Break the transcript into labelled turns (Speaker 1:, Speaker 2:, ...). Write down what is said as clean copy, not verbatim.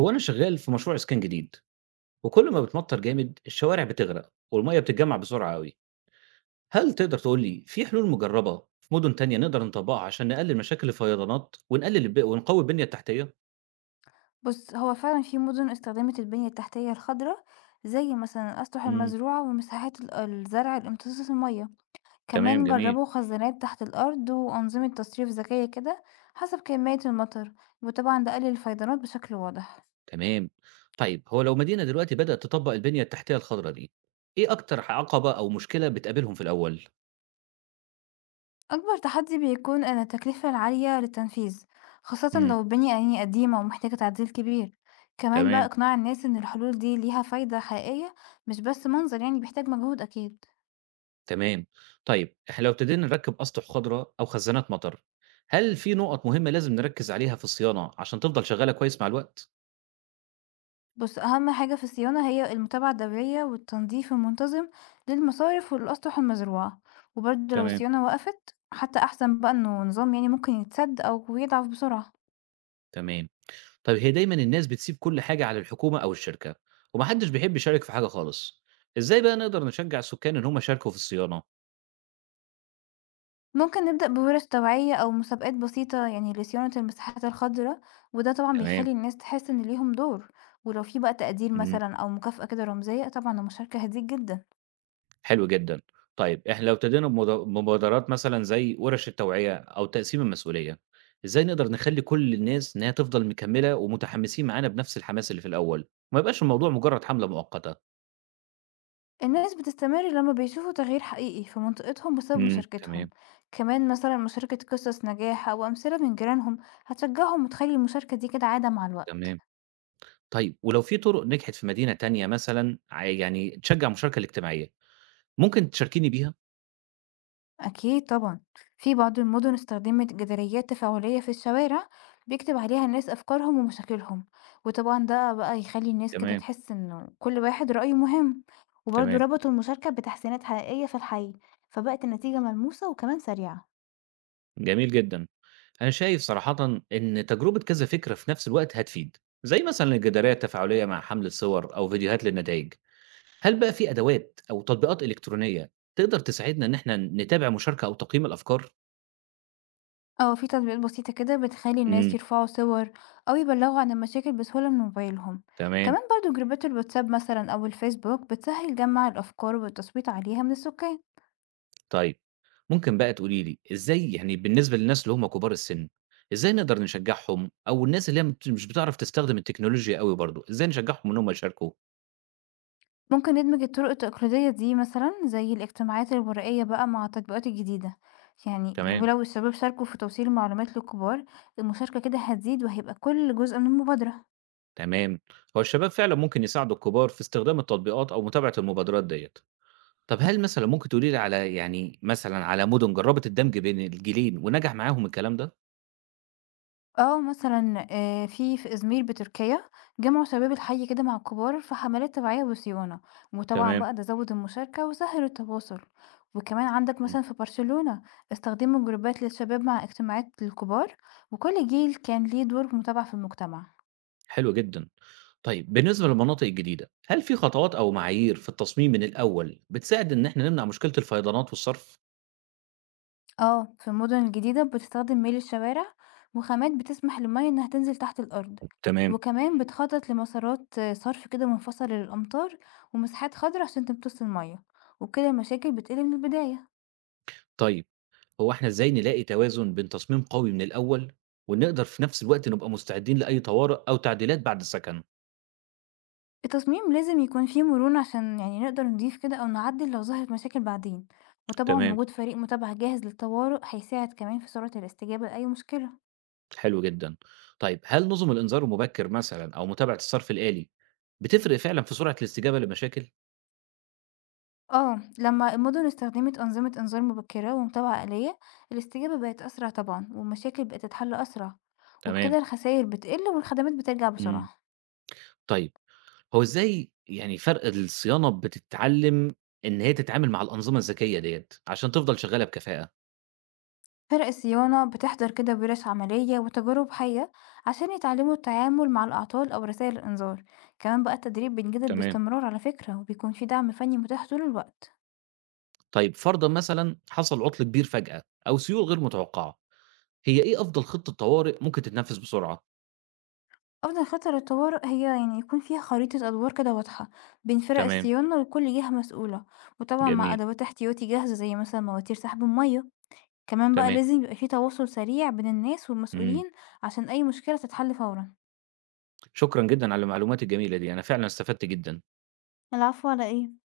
Speaker 1: هو أنا شغال في مشروع إسكان جديد وكل ما بتمطر جامد الشوارع بتغرق والمية بتتجمع بسرعة قوي. هل تقدر تقول لي في حلول مجربة في مدن تانية نقدر نطبقها عشان نقلل مشاكل الفيضانات ونقلل ونقوي البنية التحتية؟
Speaker 2: بُص، هو فعلًا في مدن استخدمت البنية التحتية الخضرا، زي مثلًا الأسطح
Speaker 1: امم.
Speaker 2: المزروعة ومساحات الزرع لامتصاص المَيّة،
Speaker 1: تمام،
Speaker 2: كمان
Speaker 1: جميل.
Speaker 2: جربوا خزانات تحت الأرض وأنظمة تصريف ذكية كده حسب كمية المطر، وطبعًا ده قلل الفيضانات بشكل واضح.
Speaker 1: تمام. طيب، هو لو مدينة دلوقتي بدأت تطبق البنية التحتية الخضراء دي، إيه أكتر عقبة أو مشكلة بتقابلهم في الأول؟
Speaker 2: أكبر تحدي بيكون إن التكلفة العالية للتنفيذ، خاصة
Speaker 1: امم.
Speaker 2: لو البنية يعني قديمة ومحتاجة تعديل كبير، كمان بقى
Speaker 1: تمام.
Speaker 2: إقناع الناس إن الحلول دي ليها فايدة حقيقية مش بس منظر، يعني بيحتاج مجهود أكيد.
Speaker 1: تمام. طيب، إحنا لو ابتدينا نركّب أسطح خضرا أو خزانات مطر، هل في نقط مهمة لازم نركّز عليها في الصيانة عشان تفضل شغّالة كويس مع الوقت؟
Speaker 2: بص أهم حاجة في الصيانة هي المتابعة الدورية والتنظيف المنتظم للمصارف والأسطح المزروعة، وبرضه لو
Speaker 1: تمام.
Speaker 2: الصيانة وقفت حتى أحسن بقى إنه نظام يعني ممكن يتسد أو يضعف بسرعة.
Speaker 1: تمام. طيب، هي دايمًا الناس بتسيب كل حاجة على الحكومة أو الشركة، ومحدش بيحب يشارك في حاجة خالص. إزاي بقى نقدر نشجّع السكان إن هم يشاركوا في الصيانة؟
Speaker 2: ممكن نبدأ بورش توعية أو مسابقات بسيطة يعني لصيانة المساحات الخضراء، وده طبعا
Speaker 1: تمام.
Speaker 2: بيخلي الناس تحس إن ليهم دور. ولو في بقى تقدير
Speaker 1: إمم.
Speaker 2: مثلا أو مكافأة كده رمزية طبعا المشاركة هتزيد جدا.
Speaker 1: حلو جدًا. طيب إحنا لو ابتدينا بمبادرات مثلًا زي ورش التوعية أو تقسيم المسؤولية، إزاي نقدر نخلّي كل الناس إنها تفضل مكمّلة ومتحمّسين معانا بنفس الحماس اللي في الأول، وما يبقاش الموضوع مجرّد حملة مؤقتة؟
Speaker 2: الناس بتستمر لما بيشوفوا تغيير حقيقي في منطقتهم بسبب
Speaker 1: إمم،
Speaker 2: مشاركتهم،
Speaker 1: تمام،
Speaker 2: كمان مثلا مشاركة قصص نجاح أو أمثلة من جيرانهم هتشجعهم وتخلي المشاركة دي كده عادة مع الوقت.
Speaker 1: تمام. طيب ولو في طرق نجحت في مدينة تانية مثلًا يعني تشجّع المشاركة الاجتماعية، ممكن تشاركيني بيها؟
Speaker 2: أكيد طبعا. في بعض المدن استخدمت جداريات تفاعلية في الشوارع بيكتب عليها الناس أفكارهم ومشاكلهم، وطبعا ده بقى يخلي الناس كده
Speaker 1: تمام،
Speaker 2: تحس إنه كل واحد رأيه مهم، وبرضه
Speaker 1: تمام،
Speaker 2: ربطوا المشاركة بتحسينات حقيقية في الحي، فبقت النتيجة ملموسة وكمان سريعة.
Speaker 1: جميل جدًا. أنا شايف صراحةً إن تجربة كذا فكرة في نفس الوقت هتفيد، زي مثلًا الجدارية التفاعلية مع حمل صور أو فيديوهات للنتايج. هل بقى في أدوات أو تطبيقات إلكترونية تقدر تساعدنا إن إحنا نتابع مشاركة أو تقييم الأفكار؟
Speaker 2: اه في تطبيقات بسيطة كده بتخلي الناس
Speaker 1: امم.
Speaker 2: يرفعوا صور أو يبلغوا عن المشاكل بسهولة من موبايلهم،
Speaker 1: تمام.
Speaker 2: كمان برضو جروبات الواتساب مثلا أو الفيسبوك بتسهل جمع الأفكار والتصويت عليها من السكان.
Speaker 1: طيب، ممكن بقى تقولي لي إزاي يعني بالنسبة للناس اللي هم كبار السن، إزاي نقدر نشجعهم أو الناس اللي هي مش بتعرف تستخدم التكنولوجيا قوي برضو، إزاي نشجعهم إن هم يشاركوا؟
Speaker 2: ممكن ندمج الطرق التقليدية دي مثلا زي الاجتماعات الورقية بقى مع التطبيقات الجديدة، يعني
Speaker 1: تمام.
Speaker 2: ولو الشباب شاركوا في توصيل المعلومات للكبار المشاركة كده هتزيد وهيبقى كل جزء من المبادرة.
Speaker 1: تمام. هو الشباب فعلا ممكن يساعدوا الكبار في استخدام التطبيقات أو متابعة المبادرات ديت. طب هل مثلا ممكن تقولي لي على يعني مثلا على مدن جربت الدمج بين الجيلين ونجح معاهم الكلام ده؟
Speaker 2: آه مثلًا في في إزمير بتركيا جمعوا شباب الحي كده مع الكبار في حملات توعية وصيانة، وطبعًا
Speaker 1: تمام.
Speaker 2: بقى ده زوّد المشاركة وسهّل التواصل، وكمان عندك مثلًا في برشلونة استخدموا جروبات للشباب مع اجتماعات للكبار، وكل جيل كان ليه دور متابعة في المجتمع.
Speaker 1: حلو جدًا. طيب، بالنسبة للمناطق الجديدة، هل في خطوات أو معايير في التصميم من الأول بتساعد إن إحنا نمنع مشكلة الفيضانات والصرف؟
Speaker 2: اه في المدن الجديدة بتستخدم ميل الشوارع وخامات بتسمح للمية انها تنزل تحت الأرض،
Speaker 1: تمام.
Speaker 2: وكمان بتخطط لمسارات صرف كده منفصلة للأمطار ومساحات خضراء عشان تمتص المية، وبكده المشاكل بتقل من البداية.
Speaker 1: طيب، هو إحنا إزاي نلاقي توازن بين تصميم قوي من الأول، ونقدر في نفس الوقت نبقى مستعدين لأي طوارئ أو تعديلات بعد السكن؟
Speaker 2: التصميم لازم يكون فيه مرونة عشان يعني نقدر نضيف كده أو نعدل لو ظهرت مشاكل بعدين، وطبعا
Speaker 1: تمام.
Speaker 2: وجود فريق متابعة جاهز للطوارئ هيساعد كمان في سرعة الاستجابة لأي مشكلة.
Speaker 1: حلو جدًا. طيب، هل نظم الإنذار المبكر مثلًا أو متابعة الصرف الآلي بتفرق فعلًا في سرعة الاستجابة لمشاكل؟
Speaker 2: لما المدن استخدمت أنظمة إنذار مبكرة ومتابعة آلية الاستجابة بقت أسرع طبعا والمشاكل بقت تتحل أسرع،
Speaker 1: تمام.
Speaker 2: وبكده الخسائر بتقل والخدمات بترجع
Speaker 1: إمم.
Speaker 2: بسرعة.
Speaker 1: طيب، هو إزاي يعني فرق الصيانة بتتعلّم إن هي تتعامل مع الأنظمة الذكية ديّة، عشان تفضل شغّالة بكفاءة.
Speaker 2: فرق الصيانة بتحضر كده ورش عملية وتجارب حية عشان يتعلموا التعامل مع الأعطال أو رسائل الإنذار، كمان بقى التدريب بيتجدد
Speaker 1: تمام.
Speaker 2: باستمرار على فكرة وبيكون في دعم فني متاح طول الوقت.
Speaker 1: طيب فرضًا مثلًا حصل عُطل كبير فجأة أو سيول غير متوقعة، هي إيه أفضل خطة طوارئ ممكن تتنفّذ بسرعة؟
Speaker 2: أفضل خطة للطوارئ هي يعني يكون فيها خريطة أدوار كده واضحة بين فرق
Speaker 1: تمام،
Speaker 2: الصيانة وكل جهة مسؤولة، وطبعا مع
Speaker 1: جميل،
Speaker 2: أدوات احتياطي جاهزة زي مثلا مواتير سحب المية، كمان بقى
Speaker 1: تمام.
Speaker 2: لازم يبقى فيه تواصل سريع بين الناس
Speaker 1: إمم،
Speaker 2: والمسؤولين عشان أي مشكلة تتحل فورا.
Speaker 1: شكرًا جدًا على المعلومات الجميلة دي، أنا فعلًا استفدت جدًا.
Speaker 2: العفو على ايه.